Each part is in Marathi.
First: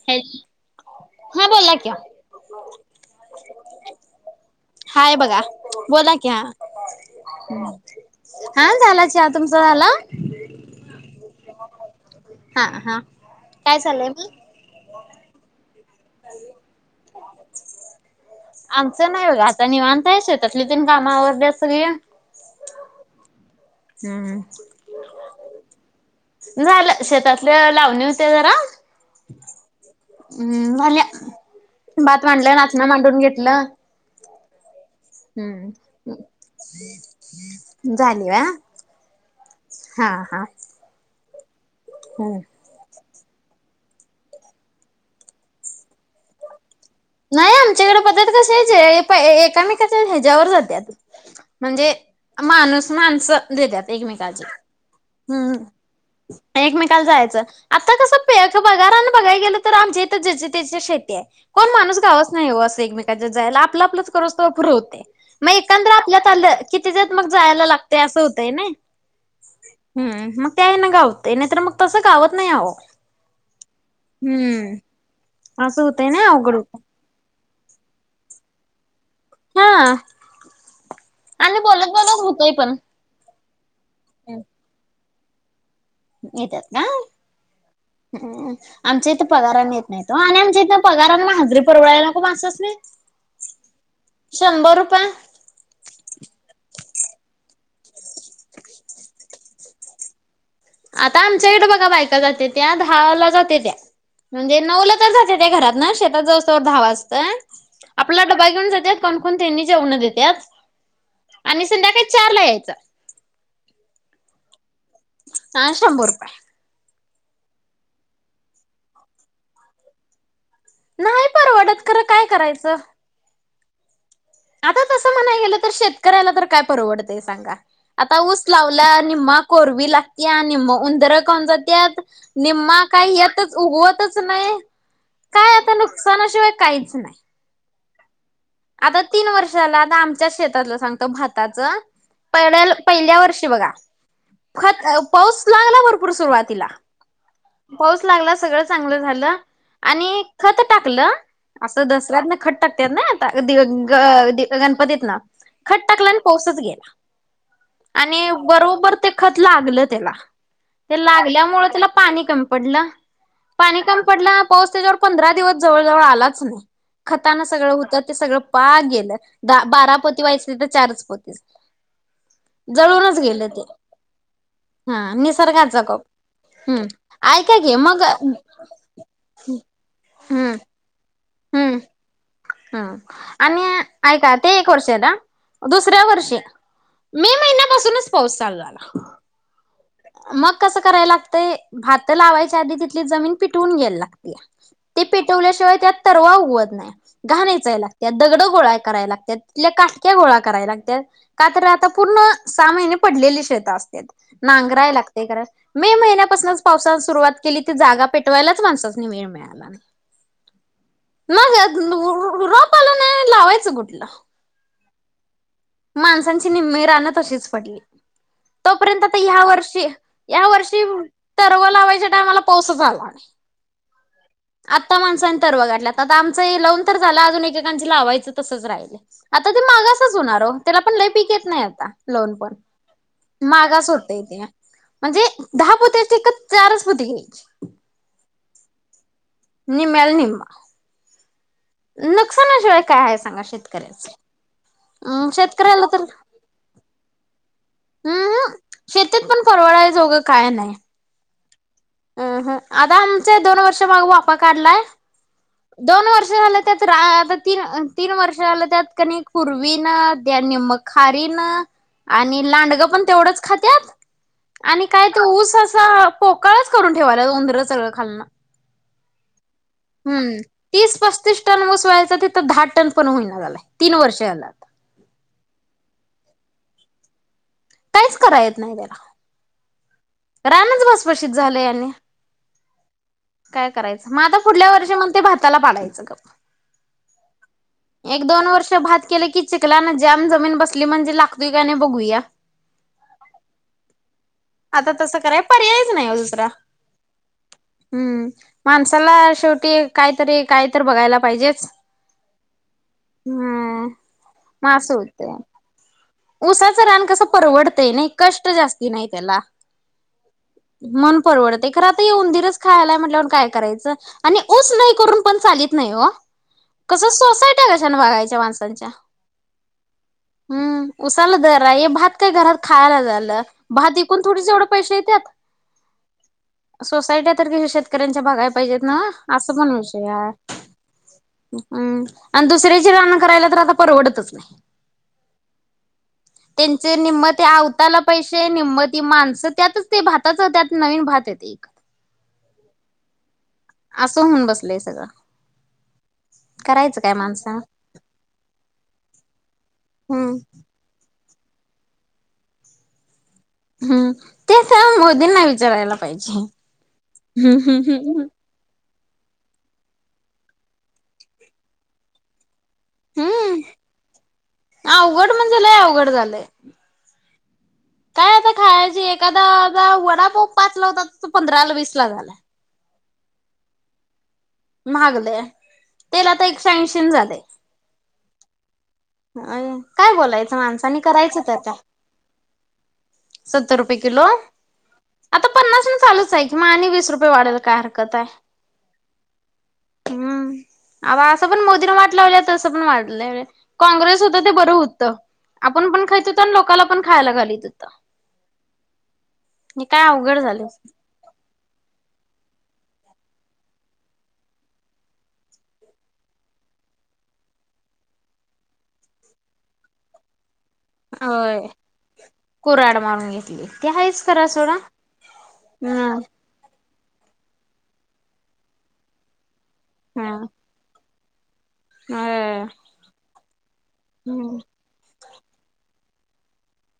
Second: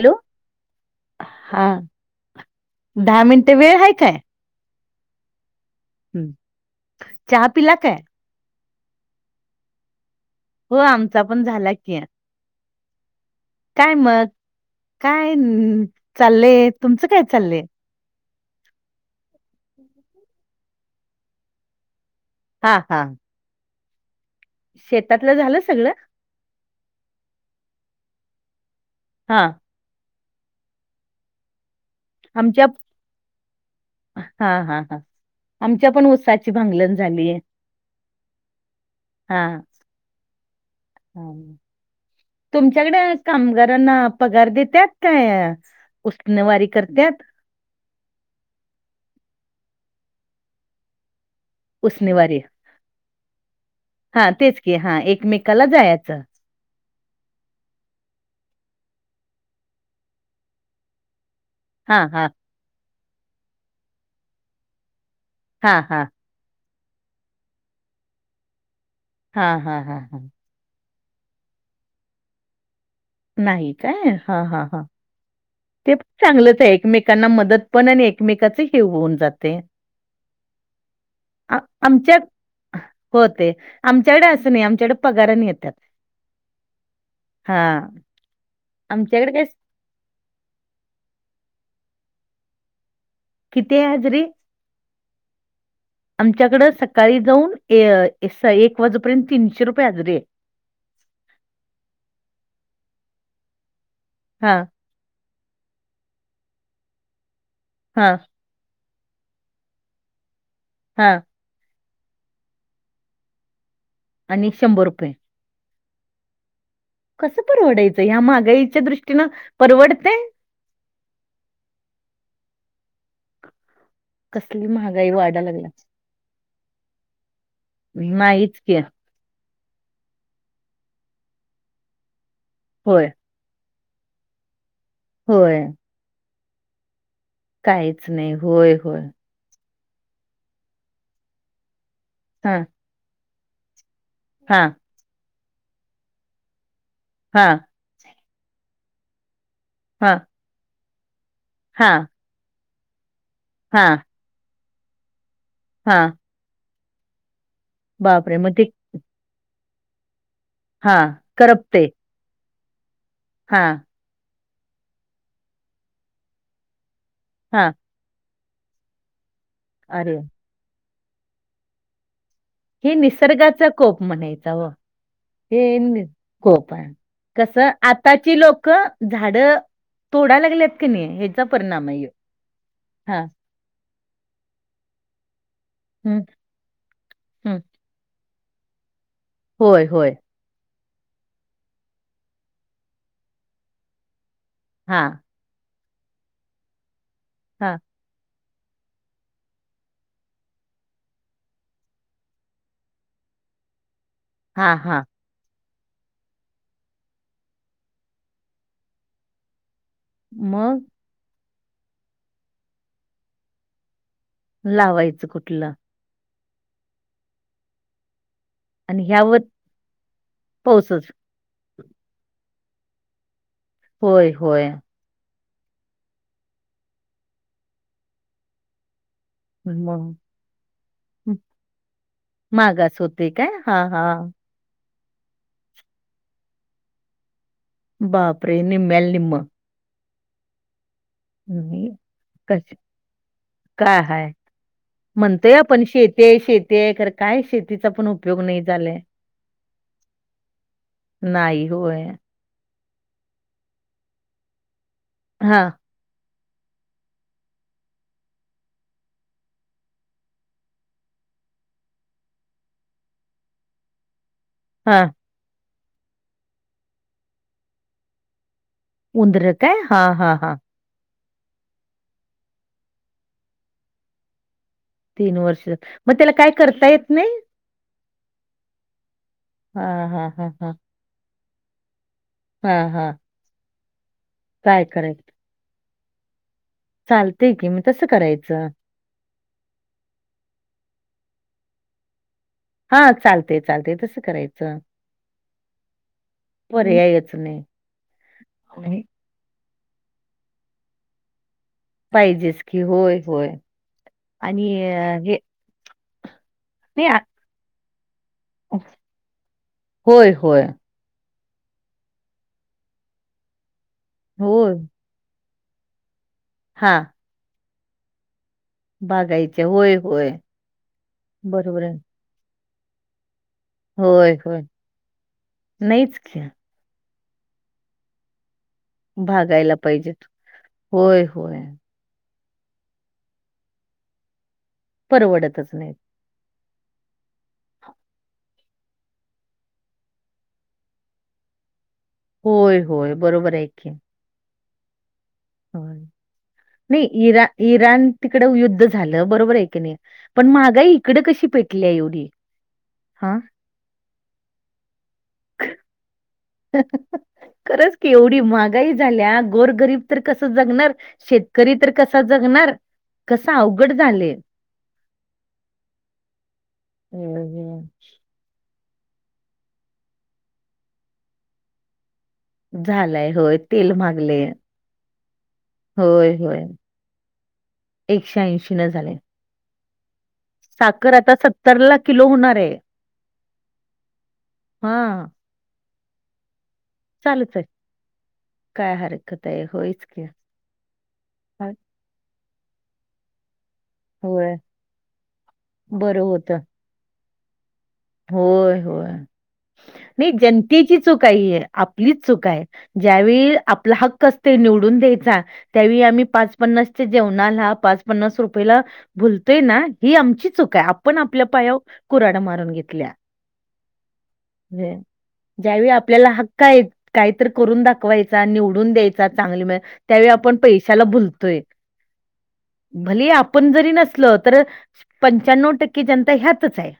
हॅलो हा बोला हां की दहा मिनिटे वेळ आहे काय? हाय बघा बोला हं. किआ. चहा पिला काय हा झाला चहा तुमचा झाला? हो आमचा पण झाला कीयां हा हा काय मग. काय न चाललंय, तुमचं काय चाललय? आमचं नाही बगा आता निवांत आहे, शेतातली तीन काम आवरल्यात सगळी. हा हा! हू हू! शेतातलं झालं सगळ? झाल शेतातल लावणी होते जरा. हां! ऊं झाल्या भात मांडलं रातना मांडून घेतलं हं हा हा! आमच्या पण हू उसाची भांगलण झाली झाली व्या. हा हा! हा हा! चालेल. हू! तुमच्याकडे कामगारांना पगार देत्यात काय, उसंणवारी करत्यांत. नाही आमच्याकडे पद्धत कसिच हे प एका मेकांच्या ह्याच्यायावर जात्यात. म्हणजे उसनवारी माणूस माणसं देत्यांत हा एकमेकाच तेच की हा हू हू. एकमेकाला जायचं एकमेकाल जायाचं. आता कसं पे पगारानं बघाय गेलं तर आमच्या इथं ज्याची त्याची शेती आहे कोण हा हा जावच नाही ओ असे एकमेकांच्या जायाला आपलं आपलंच करुस्तोवर फुरंं होतंय मग हा एकंदर हा आपल्यात तलं कितीच्यात मग जायला लागतंय असं होतंय नाई हा हा हा हा हं मग त्या हेन गावतयं नाहीतर मग तसं गावत नाही आहो. नाही काय हा हा हा. असं ते पण होतंय ना अवघड चांगलंच आहे होतंय. एकमेकांना मदत पण आणि एकमेकाच हे होऊन जा ते, हा आ आणि बोलत बोलत आमच्यात होतंय पण हो ते आमच्याकडं असं नाही आमच्याकडं पगाराने येतात. येतात ना हां, ह, आमच्या इथे आमच्याकडे काय पगारांनी येत नाहीत. त आणि आमच्या इथं पगारानं म हजरी परवडायला नको माणसासनी. किती आहे हजरीे? शंभर रूपये. आमच्याकडं सकाळी जाऊन ए स एक वाजुपर्यंत तीनशे रुपये हजरी आहे. आता आमच्या इकडं बघा बायका जातेत्या दहाला जाते त्या म्हणजे हां, नऊला जाते त्या घरातनं शेतात जाउस्तवर दहा वाजतयं, हां, आपला डबा घेऊन जात्यात कोणकोण त्यांनी जेवणं देत्यात हा. आणि संध्याकाळी चारला यायचं. आणि शंभर रुपये. ह शंभर रुपये. कसं परवडायचं ह्या महागाईच्या दृष्टीनं परवडतयं? नाही परवडत, खरं काय करायचं? कसली आता महागाई तसं म्हणाय वाढायला गेलं तर लागल्या. शेतकऱ्याला तर काय परवडतय सांगा, आता ऊस नाहीच की. लावला निम्मा कोरवी लागत्या, निम्म उंदर खाऊन जात्यात, निम्मा होय, काय येत च उगवतच नाही होय. नुकसना शिवाय काहीच नाही. काहीच नाही होय होय. चला आता आमच्याच शेतातलं सांगतो भाताच हां, पहिल्याल पहिल्या वर्षी बघा हां, खत पाऊस लागला भरपूर सुरुवातीला हा. पाऊस लागला सगळं चांगलं झालं हां, आणि खत टाकलं आसं हां. दसऱ्यातनं खत टाकत्यात ना आता की हां, ग दि गणपतीतनं खत टाकल हां. आणि पाऊसचं गेला आणि बापरे! मग बरोबर ते खत लागलं त्याला ते हां, लागल्यामुळे करपते. त्याला पाणी कमी पडलं हां, पाणी कमी पडला पाऊस त्याच्यावर पंधरा दिवस जवळ जवळ आलाच नाही खतानं सगळ हां. हुत ते सगळं पाक गेलं द बारा अरे! पोती व्हायचं तिथं चारच पोती झालं. हे निसर्गाचा कोप म्हणायचा ओ. हा हे निसर्गाचा कोप नि कोप हम्म आहे ऐका कसं की मग आताची हम्म लोकं झाडं तोडायला लागल्यात क नाही ह्याचा परिणाम आहे यो. हं आणि ऐका ते एक वर्ष ना दुसऱ्या हं, वर्षी मे हं. महिन्यापासूनच पाऊस चालू झाला. होय होय. मग कसं करायला लागतंय भातं लावायच्या आधी तिथली जमीन पिटवून घ्यायला लागतीया हा. पटवल्याशिवाय त्यात तरवा उगवत नाही घाण हां, वेचायला. त्यात दगडं गोळाय कराय लागतात, तिथल्या काटक्या गोळा कराय लागत्यात. का तर आता पूर्ण सहा महिने पडलेली शेत असतात हां, नांगरायला हां. ते करा, मे महिन्यापासूनच पावसान सुरुवात केली, ती जागा पेटवायलाच माणसासनी वेळ मिळे त्याला नाही. मग? मग रो रो रोप आलं ना लावायचं कुठलं? लावायचं कुठलं? माणसांची निम्मी रानं तशीच पडली. आणि तोपर्यंत तर ह्यावर या वर्षी, या वर्षी पाऊसच. तरवा लावायच्या टायमाला पाऊसच आला. होय होय. त्या माणसांनी तरवं गाठला, आता आमचं हे लावून तर झालं अजून एक एकेकांच लावायचं तसचं राहिलं. आता तर मग मागासच होणार ओ. त्याला पण लय पीक हं, येत नाही आता लावून पण मागास होते काय? हां, मागास होतंय हां. ते. म्हणजे दहा पोते असते तर चारच पोती घ्यायचे. बापरे निम्म्याला निम्म. निम्म्याला निम्म. कस काय आहे सांगा का शेतकऱ्याच हाय? अ म्हणतंय पण शेतकऱ्याला तर शेती शे तीय खरं काय शेतीचा पण उपयोग हम्म नाही झालाय. शेतीत पण परवडाय जोगं नाही होय. हं हं आता आमचे दोन वर्ष मग वाफा काढलाय. हा. दोन वर्ष झालं त्याच रा आता तीन तीन वर्ष झालं त्यात क नी पूर्वी न द्या निम्म खारीनं आणि लांडगं पण तेवढंच खात्यात. आणि हां. काय तो ऊस असा पोकळचं करून ठेवायला उंदरं सगळं खाल्लनं. उंदर काय? हा हा हा. तीस पस्तीस टन उस व्हायचा तिथं दहा टन पण होईना झालाय तीन वर्ष झालं. तीन वर्ष मग त्याला काय करता येत नाही? काहीच करा येत नाही त्याला. हा हा. रानच भाषभाषीत झालंय आणि हा हा. काय करायचं? मग आता पुढल्या वर्षी मग ते भाताला पाडायचं गप. चालतंय की मग तसं एक दोन करायचं. वर्ष भात केलं की चिखलानं जाम जमीन बसली की म्हणजे लागतो का नाही ते बघूया. हा चालतेय चालतेय तसं करायचं. हं. आता तसं कराय पर्यायच नाही ओ दुसरा. पर्यायच नाही. हम्म नाही. माणसाला शेवटी कायतरी काय तर बघायला पाहिजेच. पाहिजेच की होय होय हम्म आणि हे उसाचं रान नाही आ कसं परवडतंय नाही कष्ट जास्ती नाही त्याला. होय, होय. मन परवडतं खर आता उंदीरच खायलाय म्हटलं काय करायचं? आणि ऊस होय. नाही करून पण चालत नाही ओ, हां, कसं सोसायट्या कशाने बघायच्या माणस बाघायचे होय होय. सल जरा बरोबर हे आहे. भात काय घरात खायला झालं. भात विकुन होय, थोडेच होय. येवड पैशे नाहीच की. येत्यात सोसायट्या तरी शेतकऱ्यांच्या बघाय प पाहिजेत ना असं पण भागायला विषय पाहिजेत. हाय होय, होय. हम्म. आणि दुसऱ्याची रान् करायला तर आता परवडतच नाही. परवडतच नाहीत. त्यांचे निम्मत अवताला पैसे मती माणसं त्यातच ते भाताच त्यात नवीन भात येत एक. होय होय बरोबर आहे की. असं होऊन बसलंय सगळं. होय करायचं काय नाही इरा माणसानं इरान तीकड युद्ध झालं बरोबर आहे की नाही हम्म पण महागाई इकडं कशी पेटली आहे एवढी हा? हम्म तेच ना मोदींना विचारायला पाहिजे. हम्म हम्म खरंच की हम्म. एवढी माग गाई झाल्या गोरगरीब तर कस जगणार शेतकरी तर कसा जगणार. कस हम्म अवघड झाले अवघड म्हणजे लय अवघड झालंय. हम्म हम्म. काय आता खायाची एखादा दा वडापाव पाचला होता त पंधराला वीसला झालाये. झालाय होय तेल महागले. महागले तेल आता एकशे ऐंशी न झाले. एकशे ऐंशीला झालय. आन काय बोलायचं माणसनी करायचं त आता. ला किलो होणार आहे. सत्तर रुपये किलोये हां. आता पन्नास न चालूच आहे कि म आणि विस रुपये चालूच वाढेल आहे. काय हरकत आहे काय हरकत आहे होयच की हम्म. अहो असं पण हा, मोदी न वाट लावल्या तस पण वाटलय. काँग्रेस होत ते होय बरं होतं आपण पण बरं खायच होतं होत आणि लोकांला पण खायला घालीत होतं. होय होय हे काय नाही अवघड झालं. जनतेची चूक आहे ही आपलीच चूक आहे. ज्यावेळी आपला हक्क असते निवडून द्यायचा त्यावेळी आम्ही पाच पन्नासच्या जेवणाला पाच पन्नास रुपयेला भुलतोय ना ही आमची चूक आहे आपण आपल्या होय. पाया कुराडा मारून घेतो. कुराड मारून घेतली ते आहेच खरा सोडा. ज्यावेळी हा आपल्याला हक्क आहेत कायत करून दाखवायचा निवडून द्यायचा चांगली त्यावेळी आपण पैशाला भुलतोय. होय भले आपण जरी नसलो हम्म तर पंच्याण्णव टक्के जनता ह्यातच आहे.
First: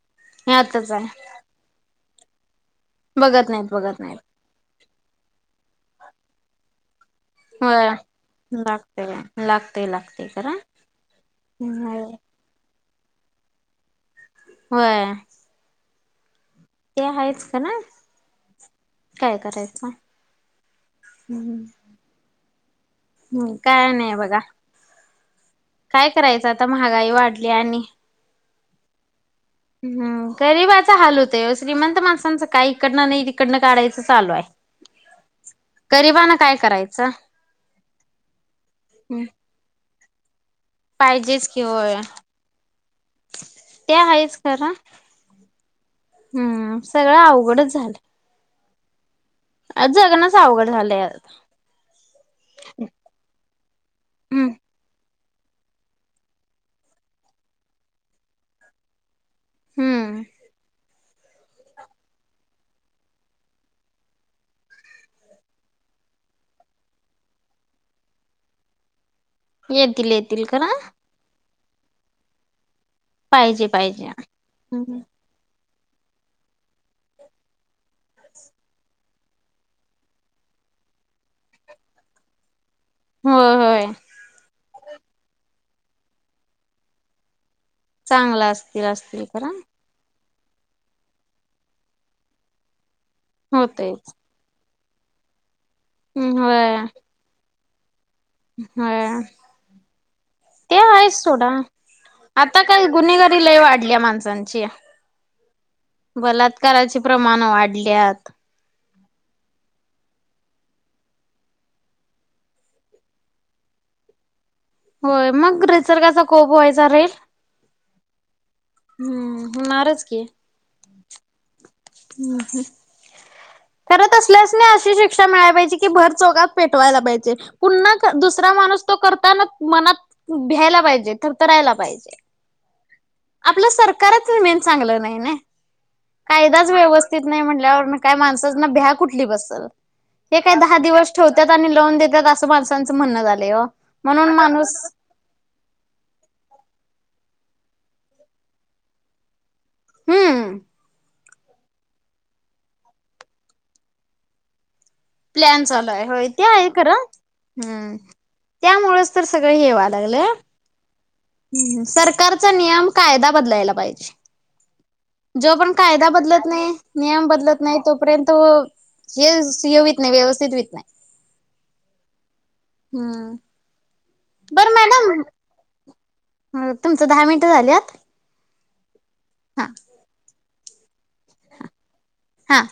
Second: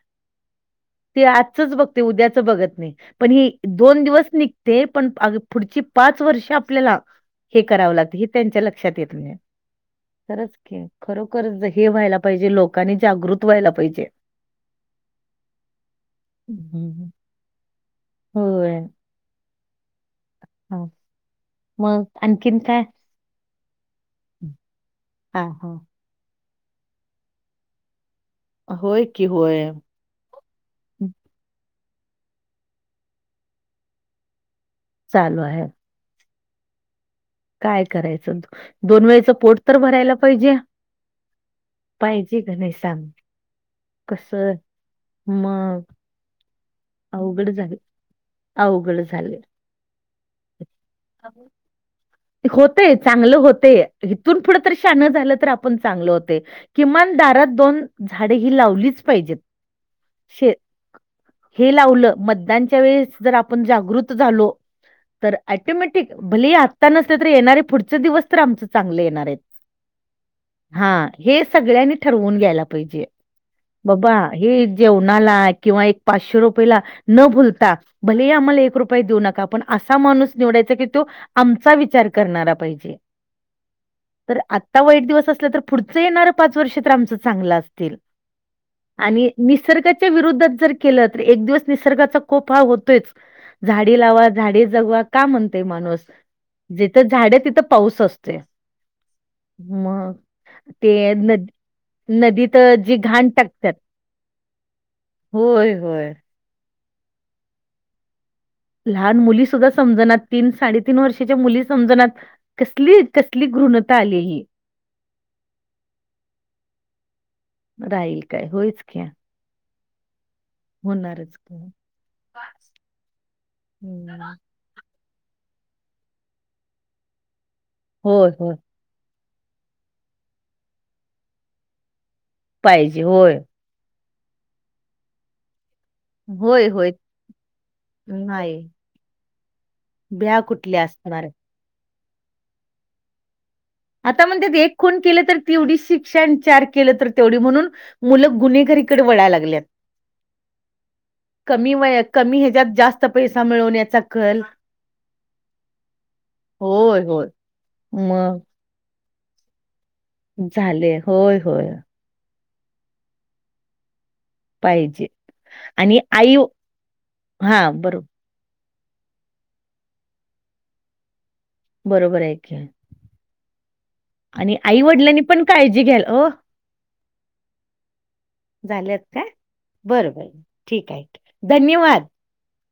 हे आताच आहे. ते आजचच बघतोय उद्याच बघत नाही पण हे बघत नाहीत बघत दोन नाहीत दिवस निघ ते पण अगं पुढची पाच वर्षे आपल्याला हे होय. करावं लागत हे त्यांच्या लक्षात लागतय येत नाही लागतय लागतय खरंच खरं की खरोखरचं हे होय. व्हायला पाहिजे लोक कानी जागृत व्हायला पाहिजे. व्हय. ते हं. आहेच का ना होय. काय करायचं. हा मग आणखीन काय? मंग काय नाही बघ. हा हा. काय करायचं आता महागाई वाढली आणि होय की होय. हम्म गरीबाच हाल होतंय ओ श्रीमंत माणसांचं काय इकडनं नाही तिकडनं काढायचं चालू आहे. चालू आहे. गरीबानं काय करायचं? काय करायचं, दोन हम्म वेळेचं पोट तर भरायला पाहिजे. पाहिजेच कि होय पाहिजे का नाही सांग? ते आहेच कसं? करा मग हम्म. सगळं अवघड अवघडच झाल, अवघड झालं. अ जगणं [inaudible] होतंय चांगलं होतंय इथून हम्म पुढं तर शहाण झालं तर आपण चांगल होतंय, किमान दारात दोन झाडे ही लावलीच पाहिजेत. हम्म. शे हे लावलं मतदानच्या वेळेस जर आपण जागृत झालो तर अटोमॅटिक भले आत्ता नसले तर येणारे पुढचे दिवस तर आमचं चांगले येणार आहेत. येतील येतील खरं. हां, हे सगळ्यांनी ठरवून घ्यायला पाहिजे, पाहिजे पाहिजे बाबा हे हम्म जेवणाला किंवा एक पाचशे रुपयेला न भुलता भले ही आम्हाला एक रुपये देऊ नका पण असं हा माणूस निवडायचा की तो आमचा विचार करणारा पाहिजे. होय होय. तर आत्ता वाईट दिवस असलं तर पुढचं येणारं पाच वर्ष तर आमचं चांगलं अस येतील चांगला असतील आणि असतील एक खरं निसर्ग त्या विरोधात जर केलं तर एक दिवस निसर्गाचा कोप हा होतोयचं, झाडे होतयच लावा झाडे जगवा का म्हणतोय माणूस. हम् होय. जिथं झाडें तिथं पाऊस अस हाया मग ते नद नदीत आता काय जी घाण गुन्हेगारी लय टाकत्यात वाढल्या माणसांची. होय होय. कराचे प्रमाण वाढल्यात. लहान मुली सुद्धा समजणात, तीन साडेतीन वर्षाच्या मुली समजणात. कसली कसली घृणता आली ही. होय मग निसर्गाचा कोप व्हायचा राहील. राहील काय होयचं. हम्म हुणारचं की. हुणारचं हम् [unintelligible] तेला अशी शिक्षा मिळाय पाहिजे की भर चौकात पेटवायला पाहिजे पुन्हा होय, दुसरा होय. माणूस तो करताना मनात भ्यायला पाहिजे, थरथरायला पाहिजे. पाहिजे होय. आपलं सरकारच मेन चांगलं नाही ना. होय कायदाच होय व्यवस्थित नाही म्हटल्यावर काय नाही माणसांसन भ्या कुठली बसल भ्या हे काय दहा कुठल्या दिवस असणार ठेवतात आणि लोन देतात असं माणसांचं म्हणणं झालंय हो आता म्हणतात एक खुन केले तर तेवढी शिक्षण चार केलं तर तेवढी म्हणून मुले गुन्हेगारीकडे वळायला लागल्यात. हम्म कमी वयात कमी ह्याच्यात जास्त पैसा मिळवण्याचा कल प्लॅन चालू आहे हो ते आहे खरे होय होय. हम्म मग त्यामुळेच तर सगळं हे व्हा लागलंय. झालेय. हं सरकारचा नियम कायदा बदलायला पाहिजे. पाहिजे जो पण आणि कायदा आई बदलत नाही, नियम बदलत हा नाही बरोब तोपर्यंत. तो हे य हुईत नाही व्यवस्थित हुईत नाही. बरोबर आहे की. हा.. आणि आई- वडिलांनी पण काळजी घ्यायला... वो. तुमचं दहा मिनिटं झाल्यात. झाल्यात काय. हा बरं, बरं ठीक आहे, धन्यवाद. हां